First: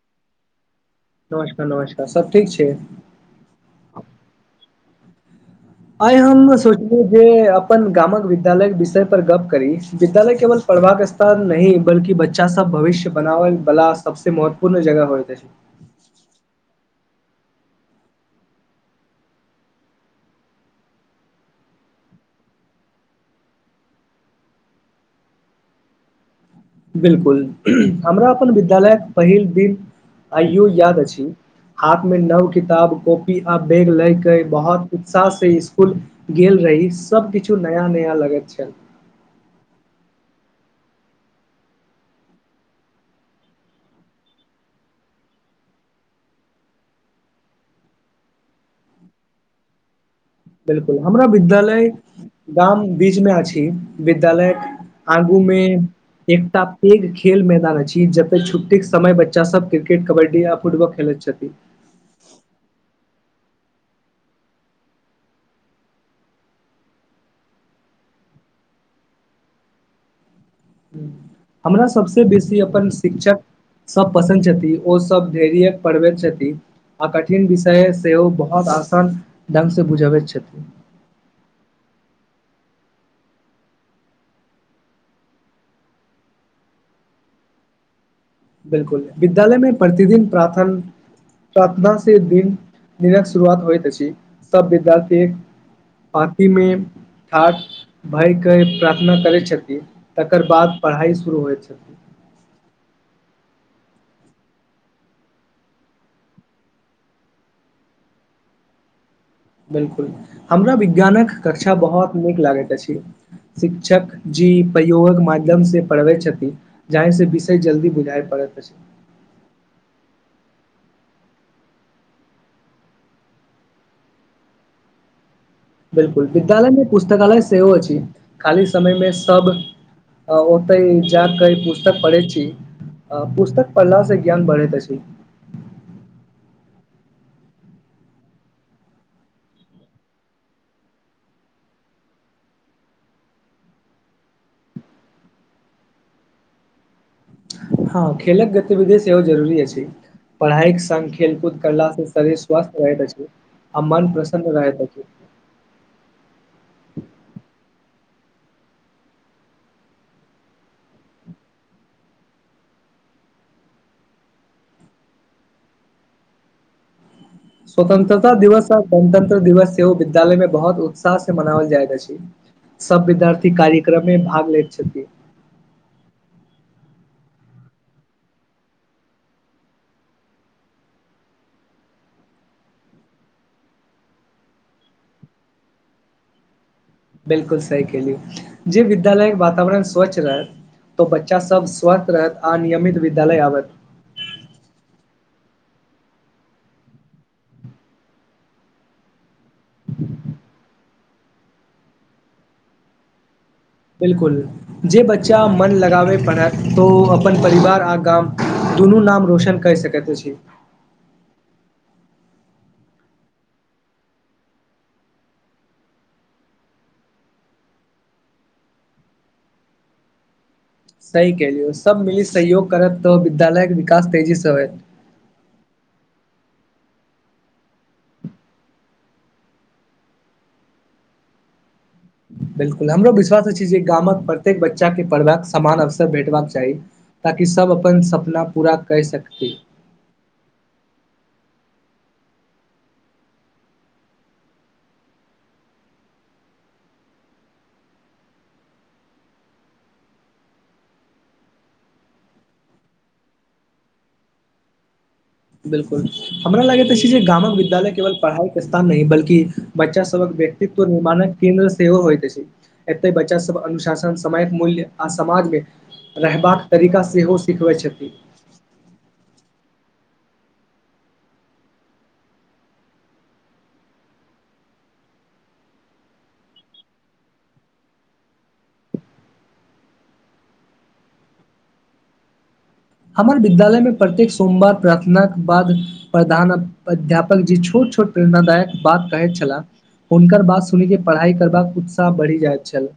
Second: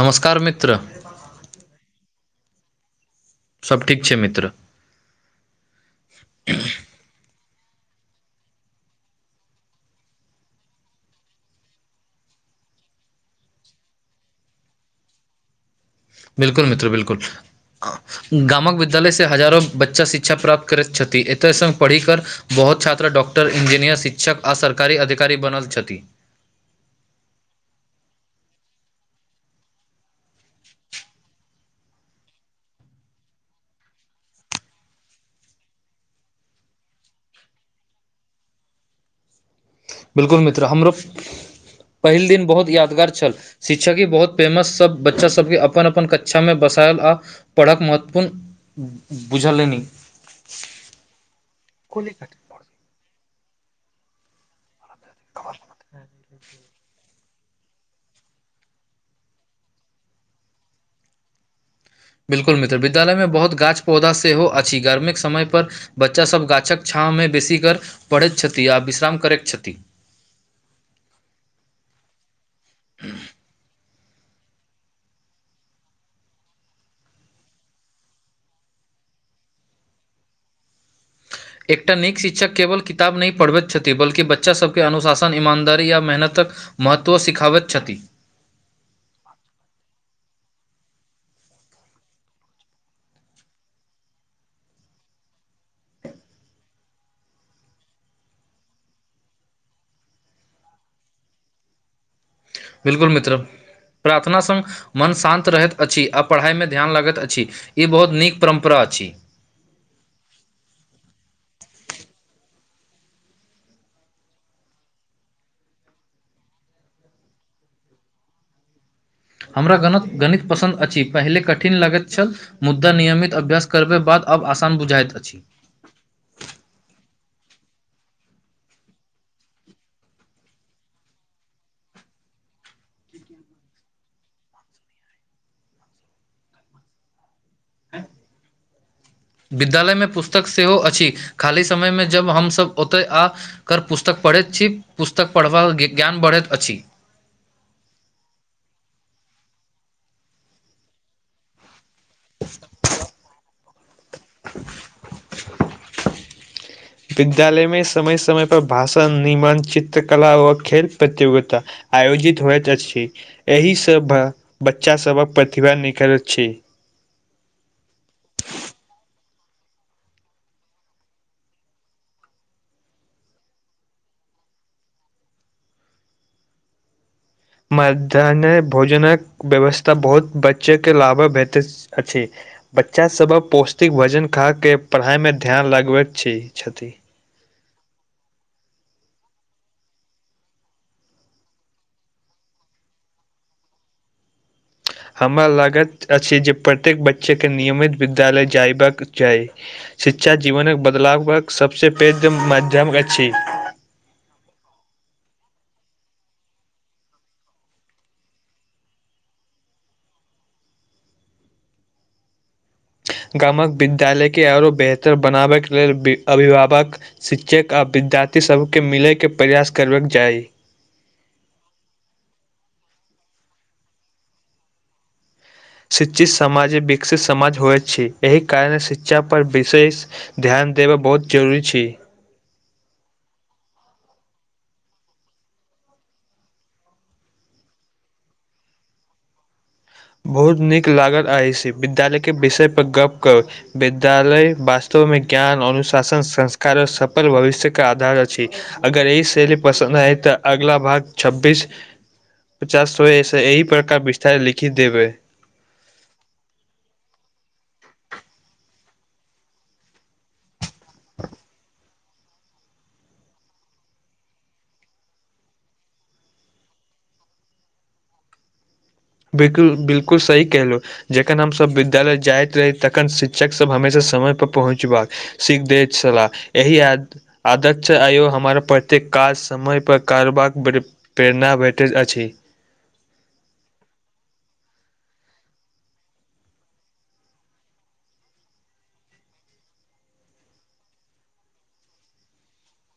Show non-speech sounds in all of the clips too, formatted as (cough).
नमस्कार मित्र नमस्कार नमस्कार सब ठीक छय सब ठीक छय मित्र आइ हम सोच जे अपन गामक विद्यालय विषय पर गप करी विद्यालय केवल पढ़बाक पैब नइ बल्किबच्चा सब भविष्य बनाबै बालला सबे महत्वपूर्ण जगह होइत अछि बिल्कुल मित्र बिल्कुल गामक विद्यालयसँ हजारो बच्चा शिक्षा प्राप्त करैत छथि एतय संग पढ़िकर बहुत छात्र डाक्टर इंजीनियर शिक्षक आ सरकारी अधिकारी बनल छथि बिलकुल हमरा अपन विद्यालयक पहिल दिन आइयो याद अछि हाथ में नव किताब कॉपी आ बैग लयके बहुत उत्साह से स्कुल गेल रही सभकिछु नया नया लगैत छल बिलकुल मित्र हमरो पहिल दिन बहुत यादगार छल शिक्षा की बहुत फेमस सब बच्चा सबके अपन अपन कक्षा में बसायल आ पढ़ाक महतपन बुझलनि बिल्कुल हमरा विद्यालय गाम बीचमें अछि विद्यालय आगू मेँ एकटा पैघ खेल मैदान अछि जते छुट्टीक के समय बच्चा सब क्रिकेट कबड्डी आ फुटबॉल खेलैत छथि बिल्कुल मित्र विद्यालयमे बहुत गाछ पौधा सेहो अछि गर्मीक समयपर बच्चासभ गाछक छाँहमे बेसी कर पढ़ैत छथि आ विश्राम करैत छथि हू हमरा सभसँ बेसी अपन शिक्षक सब पसन्द छथिन ओ सब धैर्य पढ़बैत छथिन आ कठिन विषय सेहो ओ बहुत आसान ढंगसँ बुझबैत छथिन एकटा नीक शिक्षक केवल किताब नइ पढ़बैत छथि बल्कि बच्चा सबके अनुशासन ईमानदारी या मेहनतक महत्व सिखावैत छथि बिलकुल विद्यालयमे प्रतिदिन प्राथन प्रार्थना से दिन दिनक शुरुआत होइत अछि सब विद्यार्थी पांति मे ठार भय के प्रार्थना करै छथिन तकर बाद पढ़ाइ शुरू होइ छथिन बिल्कुल मित्र प्रार्थना संग मन शान्त रहैत अछि आ पढ़ाइमे ध्यान लगैत अछि ई बहुत नीक परम्परा अछि बिल्कुल हमरा विज्ञानक कक्षा बहुत नीक लागैत अछि शिक्षक जी प्रयोगक माध्यमसँ पढ़बै छथिन जाहि से विषय जल्दी बुझााय पड़ैत अछि हमरा गणत गणित पसन्द अछि पहिले कठिन लागैत छल मुद्दा नियमित अभ्यास करबे बाद अब आसान बुझाइत अछि बिलकुल विद्यालय मे पुस्तकालय सेहो अछि खाली समय मे सब ओतेय ज कऽ ई पुस्तक पढ़े छी अ पुस्तक पढ़ला से ज्ञान बढ़ेैत अछि विद्यालयमे पुस्तक सेहो अछि खाली समयमे जब हमसभ ओतय आ कर पुस्तक पढ़ैत छी पुस्तक पढ़बाक ज्ञान बढ़ैत अछि हँ खेलक गतिविधि सेहो जरूरी अछि पढ़ाईक संग खेल कूद करला शरीर स्वस्थ रहैत अछि आ मन प्रसन्न रहत अछि विद्यालयमे समय समयपर भाषण निमन चित्रकला व खेल प्रतियोगिता आयोजित होइत अछि एहि सभ बच्चा सभक प्रतिभा निखलैत छै स्वतंत्रता दिवस आ गणतंत्र दिवस सेहो ओ विद्यालय में बहुत उत्साह से मनाओल जाय अछि सब विद्यार्थी कार्यक्रमे भाग लैत छथि मध्याहन भोजनक व्यवस्था बहुत बच्चे के लाभ भेटे अछि बच्चाभक पौष्टिक भोजन खा के पढ़ाइमे ध्यान लगबैत छी छथि बिल्कुल सही केहलु जे विद्यालयके वातावरण स्वच्छ रहत तो बच्चा सब स्वस्थ रहत आ नियमित विद्यालय आबत हमरा लागैत अछि जे प्रत्येक बच्चेके नियमित विद्यालय जयबाक चाही शिक्षा जीवनक बदलाव क सबस पेघ माध्यम अछि बिलकुल जे बच्चा मन लगाबय पढ़त तऽ ओ अपन परिवार आ गाम दुनू नाम रोशन कर सकै कत छी गामक विद्यालयके आओरो बेहतर बनाबै लेल अभिभावक शिक्षक आ विद्यार्थीसभकेँ मिलयके प्रयास करबाक चाही सही क लियौ सभ मिली सहयोग करत तऽ विद्यालयके विकास तेजीसँ होत शिक्षित समाज ही विकसित समाज होइ छै एहि कारणे शिक्षा पर विशेष ध्यान देबय बहुत जरूरी छै बिलकुल हमरो विश्वास अछि जे गामक प्रत्येक बच्चाके पढ़बाक समान अवसर भेटबाक चाही ताकि सब अपन सपना पूरा कई सकतै बहुत नीक लागल अछिस विद्यालय के विषय पर गप कर विद्यालय वास्तव मे ज्ञान अनुशासन संस्कार और सफल भविष्य के आधार अछि अगर ई शैली पसन्द आइ तऽ अगला भाग छब्बीस पचास सौ एहि प्रकार विस्तार लिखि देबै बिल्कुल हमरा लगैत अछि जे गामक विद्यालय केवल पढ़ाइके स्थान नहि बल्कि बच्चा सबक व्यक्तित्व निर्माणक केन्द्र सेहो होइत अछि एते बच्चा सब अनुशासन समयक मूल्य आ समाजमे रहबाक तरीका सेहो सिखबैत छथिन बिल्कुल बिल्कुल सही कहलहो जखन हमसभ विद्यालय जाइत रही तखन शिक्षकसभ हमेशा समयपर पहुँच बाक सिख द छला एहि आदत स आयो हमर प्रत्येक काज समयपर कारबाक प्रेरणा भेटैत अछि हमर विद्यालय में प्रत्येक सोमवार प्रार्थनाक के बाद प्रधान अध्यापक जी छोट छोट प्रेरणादायक बात कहैत छलाह हुनकर बात सुन के पढ़ाई करबाक उत्साह बढ़ि जाइत छल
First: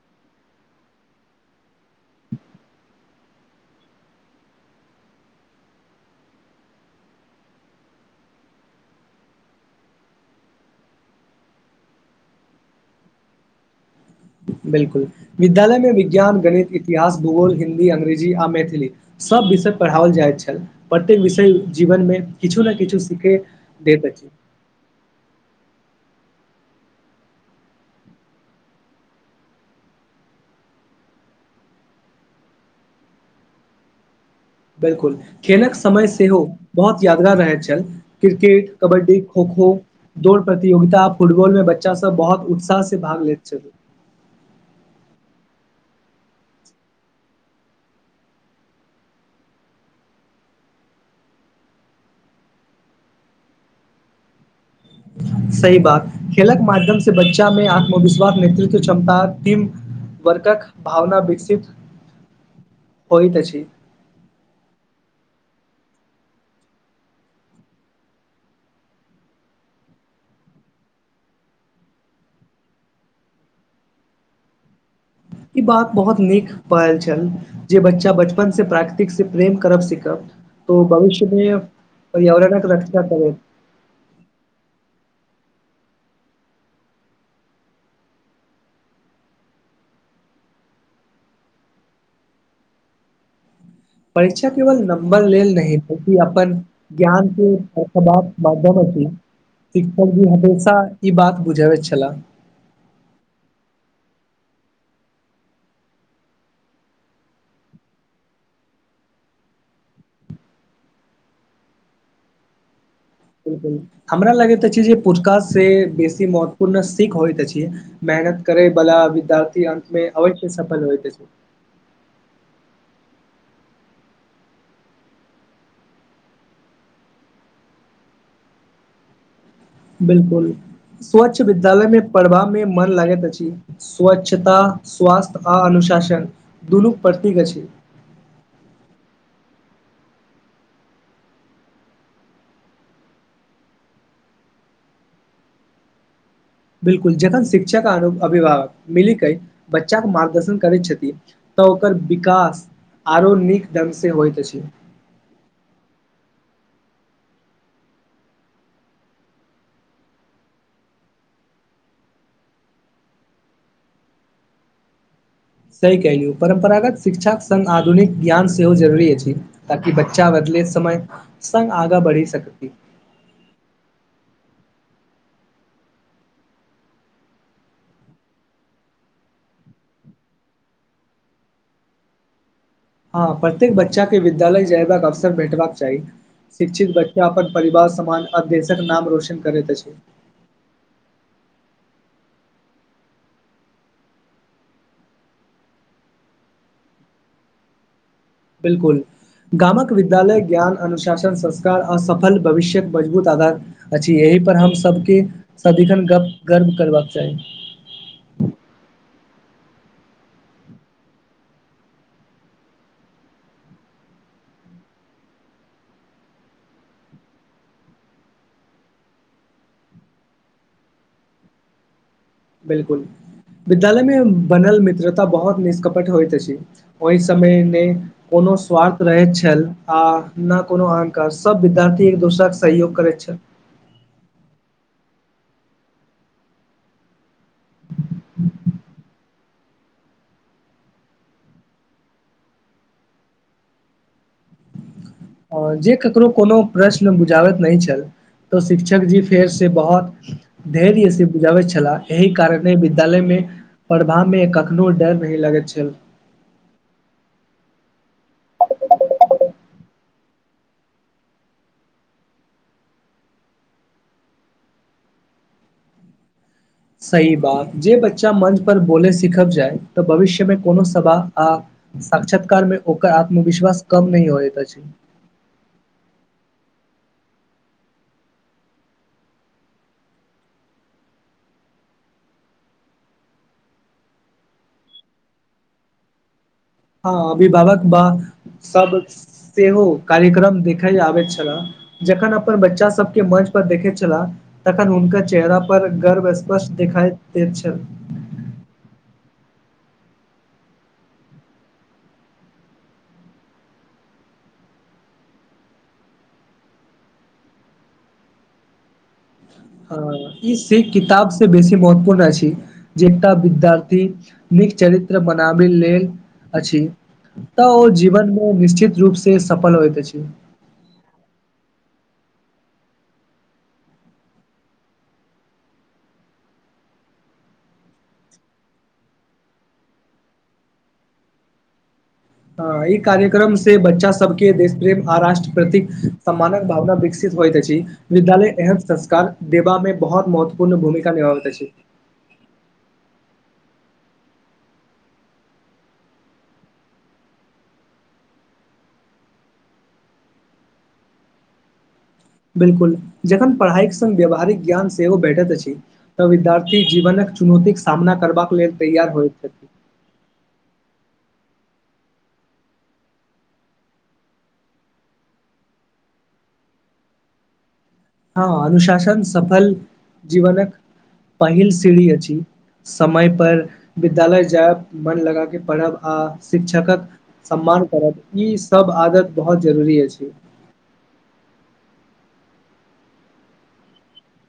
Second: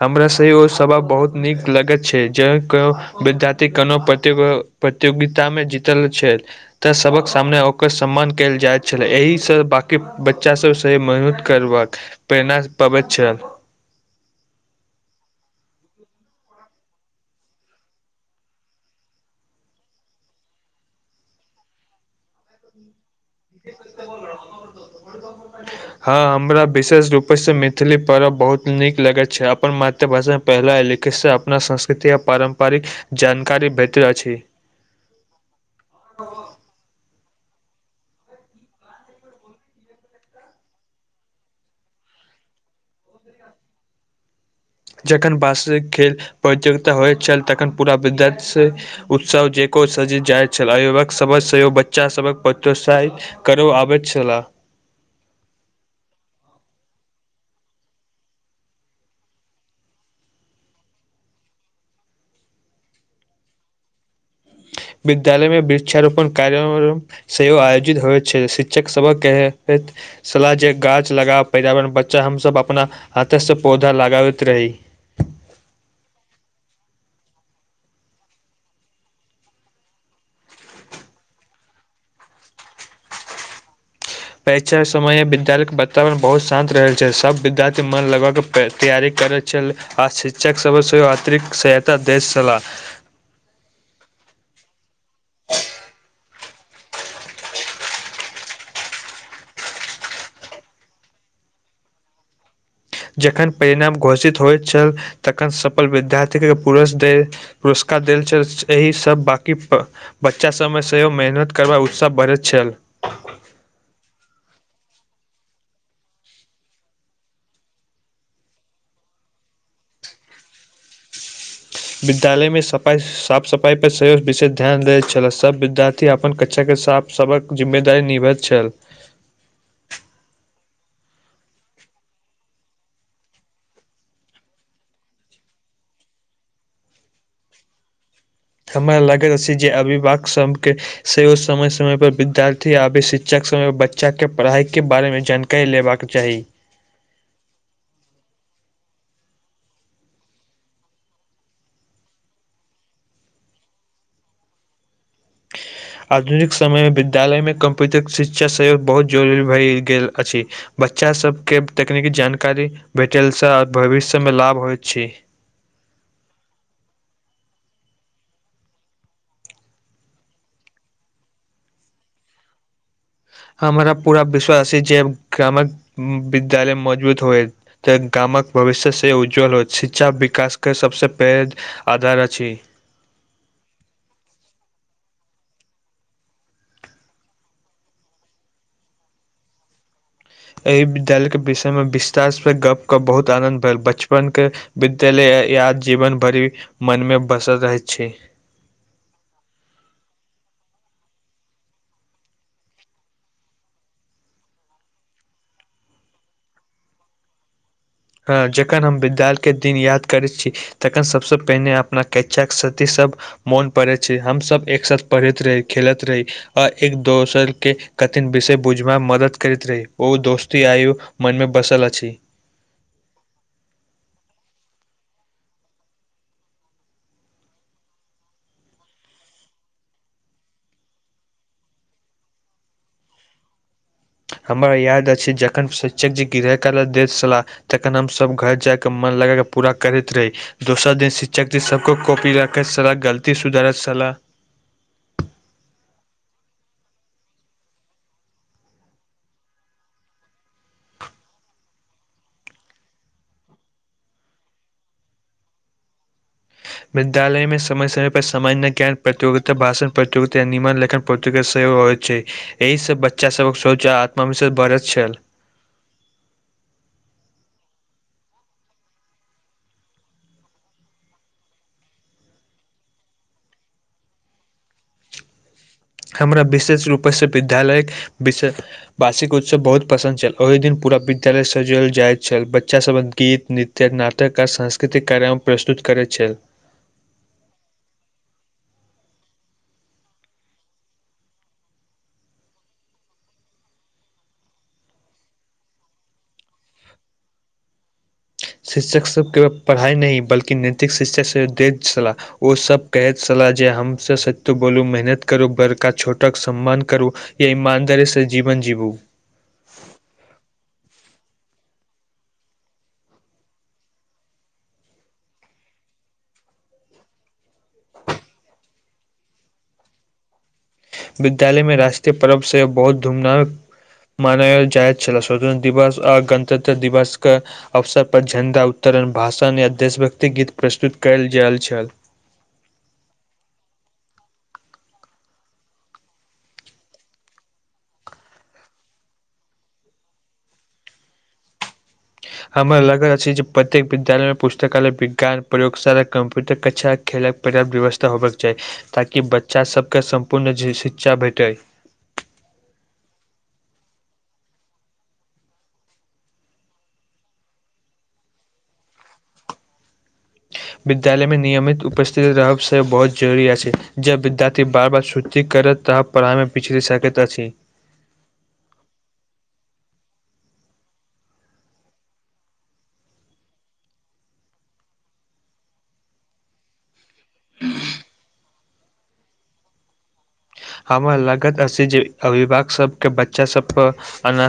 हमरा से ओ सब बहुत नीक लगैत छै जे केओ विद्यार्थी कोनो प्रतियोगिता में जीतल छै तऽ सभक सामने ओकर सम्मान कयल जाइत छलै एहिसँ बाँकी बच्चा सभसँ मेहनत करबाक प्रेरण पाबैत छै ल बिल्कुल विद्यालयमे विज्ञान गणित इतिहास भूगोल हिन्दी अंग्रेजी आ मैथिली सभ विषय पढ़ाओल जाइत छल प्रत्येक विषय जीवनमे किछु ने किछु सीखे दैत अछि (unintelligible) हँ हमरा विशेष रूपे से मैथिली पर्व बहुत नीक लगैत छै अपन मा पहिला लिखितसँ अपना संस्कृति आओ पारम्परिक जानकारी भेटैत अछि बिल्कुल खेलक समय सेहो बहुत यादगार रहैत छल क्रिकेट कबड्डी खो खो दौड़ प्रतियोगिता फुटबॉल में बच्चा सब बहुत उत्साह से भाग लैत छल जखन वास्तविक खेल प्रतियोगिता होइत छल तखन पूरा विद्यार्थी स उत्सव जेक (unintelligible) छल सभ सेहो बच्चा सभक प्रोत्साहित करो आबैत छलह सही बात खेलक माध्यम से बच्चा मे आत्मविश्वास नेतृत्व क्षमता टीम वर्कक भावना विकसित (unintelligible) होइ अहि विद्यालय मे वृक्षारोपण से आयोजित होइ छै शिक्षक सभक क सलाह जे गाछ लगा पर्यावरण बचा हमसभ अपना हाथसँ पौधा लगाबैत रही ई बात बहुत नीक पायल छल जे बच्चा बचपन से प्राकृतिक से प्रेम करब सिखब तो भविष्यमे पर्यावरणक रक्षा करैत परीक्षा के समय य विद्यालय के वातावरण बहुत शांत रहे छै सब विद्यार्थी मन लगबा के तैयारी करैत आ शिक्षक सब सेहो अतिरिक्त सहायता दै छलाह परीक्षा केवल नंबर लेल नाहि अपन ज्ञान की प्रतिभा के माध्यम अछि शिक्षक जी हमेशा ई बात बुझबैत छलाह जखन परिणाम घोषित होइत छल तखन सफल विद्यार्थीके पुरष दै त पुरस्कार देल छल एहि सब बाकीफ बच्चा समय सेहोय मेहनत कर उत्साह बढ़ छल बिलकुल हमरा लगैत अछि जे पुुरक से बेसी महत्वपूर्ण सीख होइत अछि मेहनत करे भला विद्यार्थी अन्त में अवश्य सफल होइ विद्यालय में सफाइ साफ सफाइ पर विशेष ध्यान दै छलै सब विद्यार्थी अपन कच्षाके साफ सबक जिम्मेदारी निभैत छल बिलकुल स्वच्छ विद्यालय में पढ़बा में मन लागैत अछि स्वच्छता स्वास्थ्य आ अनुशासन दुनू प्रतीक छइ हमरा लागैत अछि जे अभिभावक सबके सेहो समय समय पर विद्यार्थी आबे शिक्षक समय पर बच्चा के पढ़ाई के बारे में जानकारी कहि लेबाक चाही बिलकुल जखन शिक्षक अभिभावक मिली क बच्चाे मार्गदर्शन करैत छथि तऽ ओकर विकास आरो नीक ढङ्गसँ होइत अछि हँ आधुनिक समयमें विद्यालयमे कम्प्यूटर शिक्षा सहयोग बहुत जरुररी भए गेल अछि बच्चास सबके तकनीकी जानकारी भेटलसँ आओर भविष्यमे लाभ होइत छै सही कलियू परम्परागत शिक्षाक सङ्ग आधुनिक ज्ञान सेहो जरूरी अछि ताकि बच्चा बदले समय सङ्ग आगाँ बढ़ि सकत हमरा पूरा विश्वास ह जे ग्रामक विद्यालय मौजूद होए तऽ गामक भविष्य से उज्ज्वल होयत शिक्षा विकासके सभसँ पैघ आधार अछि हँ प्रत्येक बच्चा के विद्यालय जयबाक अवसर भेटबाक चाही शिक्षित बच्चा अपन परिवार समान आ देशक नाम रौशन करैत अछि एहि विद्यालयके विषयमें विस्तारसँ गपके बहुत आनन्द भेल बचपनके विद्यालय या जीवन भरि मन में बसल रहैत छै बिलकुल गामक विद्यालय ज्ञान अनुशासन संस्कार आ सफल भविष्य्यक मजबूत आधार अछि यही पर हम सबके सदिखन गप गर्व करबाक चाही हँ जखन हम विद्यालय के दिन याद करैत छी तखन सबस पहिने अपना कैचा सती सब मोन पड़ै छै हमसब एक साथ पढ़ैत रही खेलैत रही आ एक दोसर के कठिन विषय बुझब में मदद करैत रही ओ दोस्ती आयौ मनमे बसल अछि बिल्कुल विद्यालय में बनल मित्रता बहुत निष्कपट होइत अछि ओहि समय ने कोनो स्वार्थ रहैत छल आ नय कोनो अहंकार सभ विद्यार्थी एक दोसराके सहयोग करैत छल हमरा याद अछि जखन शिक्षक जी गृय कार्य दैत छलाह तखन हमसब घर जाय कऽ मन लगा कऽ पूरा करैत रही दोसर दिन शिक्षक सबको कॉपी राखैत सलाह गलती सुधारैत छलाह जे ककरो कोनो प्रश्न बुझाबैत नइ छल तऽ शिक्षक जी फेरसँ कहत धैर्य से बुझाबैत छलाह एहि कारणे विद्यालय में पढ़भा में कखनो डर नहि लगैत छल विद्यालय में समय समय पर सामान्य ज्ञान प्रतियोगिता भाषण प्रतियोगिता य निमान लेखन पर प्रत सेहो होइत छै एहि से बच्चा सबक सोच आ आत्म विश्वास बढ़ैत छल सही बात जे बच्चा मंच पर बोले सिखब जाय तऽ भविष्यमें कोनो सभा आ साक्षात्कार में ओकर आत्मविश्वास कम नहि होत ऐछ छै हमरा विशेष रूपससँ विद्यालय विशेष वार्षिक उत्सव बहुत पसंन्द छल ओहि दिन पूरा विद्यालय सजल जाय छल बच्चा सब गीत नृत्य त नाटककार आ सांस्कृतिक कार्यकम प्रस्तुत करै छै हँ अभिभावक वा सब सेहो कार्यक्रम देखे आबैत छले जखन अपन बच्चा सबके मञ्च पर देखैत छलाह तखन हुनक चेहरा पर गर्व स्पष्ट दिखाई दे छल शिक्षक सबके पढ़ाइ नहि बल्कि नैतिक शिक्षक सब द छह ओ सब कहैत छलाह जे हम सब सत्यू बोलू मेहनत करू बड़का छोटक सम्मान करू या ईमानदारी से जीवन जीबू ई सिख किताब से बेसी महत्वपूर्ण अछि जे एकटा विद्यार्थी नीक चरित्र बनाबै लेल अछि तऽ ओ जीवन मे निश्चित रूपसँ सफल होइत अछि विद्यालय में राष्ट्रीय पर्व से बहुत धूमनाक मनायल जाइत छल स्वतंत्र दिवस आ गणतंत्र दिवस कऽ अवसर पर झण्डा उत्तरण भाषण य देशभक्ति गीत प्रस्तुत कयल जाल छल ई कार्यक्रम से बच्चा सबके देश प्रेम आ राष्ट्र प्रतिक सम्मानक भावना विकसित होइत अछि विद्यालय एह संस्कार देबा में बहुत महत्वपूर्ण भूमिका निभाबैत अछि हमर लगल अछि जे प्रत्येक विद्यालय मे पुस्तकालय विज्ञान प्रयोगशाला कंप्यूटर कक्षा खेलक पर्याप्त व्यवस्था होबबाक के चाही ताकि बच्चा सबके सम्पूर्ण शिक्षा भेटै बिलकुल जखन पढ़ाइक संगङ्ग व्यावहारिक ज्ञान सेहो भैठैत अछि तऽ विद्यार्थी जीवनक चुनौतीके सामना करबाक लेल तैयार होइत छै विद्यालयमे नियमित उपस्थिति रहबसँ बहुत जरूरी अछि छै जब विद्यार्थी बार बार छुटी करत तब पढ़ाइमे पिछड़ी सकेैत अछि हँ अनुशासन सफल जीवनक पहिल सीढ़ी अछि समय पर विद्यालय जायब मन लगााक पढ़ब आ शिक्षकक सम्मान करब ईसभ आदत बहुत जरूरी अछि हमर लागत अ जे अभिभक सबके बच्चा सब पर अना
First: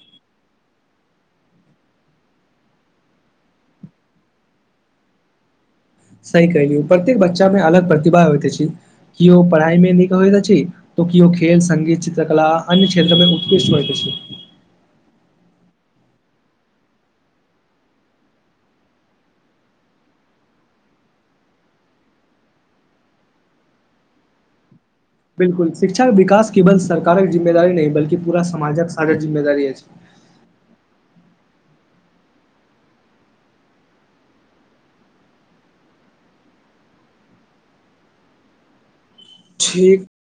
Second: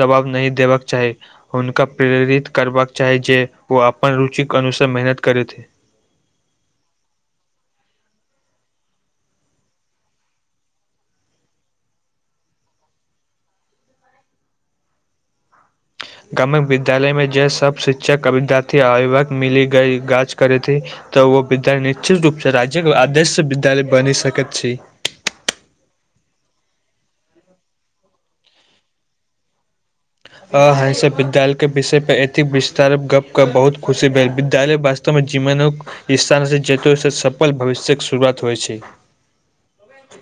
जवाब नहि देबाक चाही हुनका प्रेरित करबाक चाही जे ओ अपन रुचिक अनुसार मेहनत करैथ सही कहिलियौ प्रत्येक बच्चा मे अलग प्रतिभा होइत अछि कि ओ पढ़ाई मे नीक होइत अछि ओ कियो ओ खेल संगीत चित्रकला अन्य क्षेत्र मे उतकृष्ट होयके छै ग्रम विद्यालय मे जे सब शिक्षक विद्यार्थी आभिवाक मिली ग गाज करेथे तऽ ओ विद्यालय निश्चित रूप से राज्यके आदर्श विद्यालय बनी सकैत छै बिल्कुल शिक्षाक विकास केवल सरकारक जिम्मेवारी नहि बलकि पूरा समाजक सबहक जिम्मेवारी अछि आ सब विद्यालय के विषय प एतेक विस्तार गप के बहुत खुशी भेल विद्यालय वास्त जीवन स्थान जत सफल भविष्यके शुरुआत होइ छै ठीक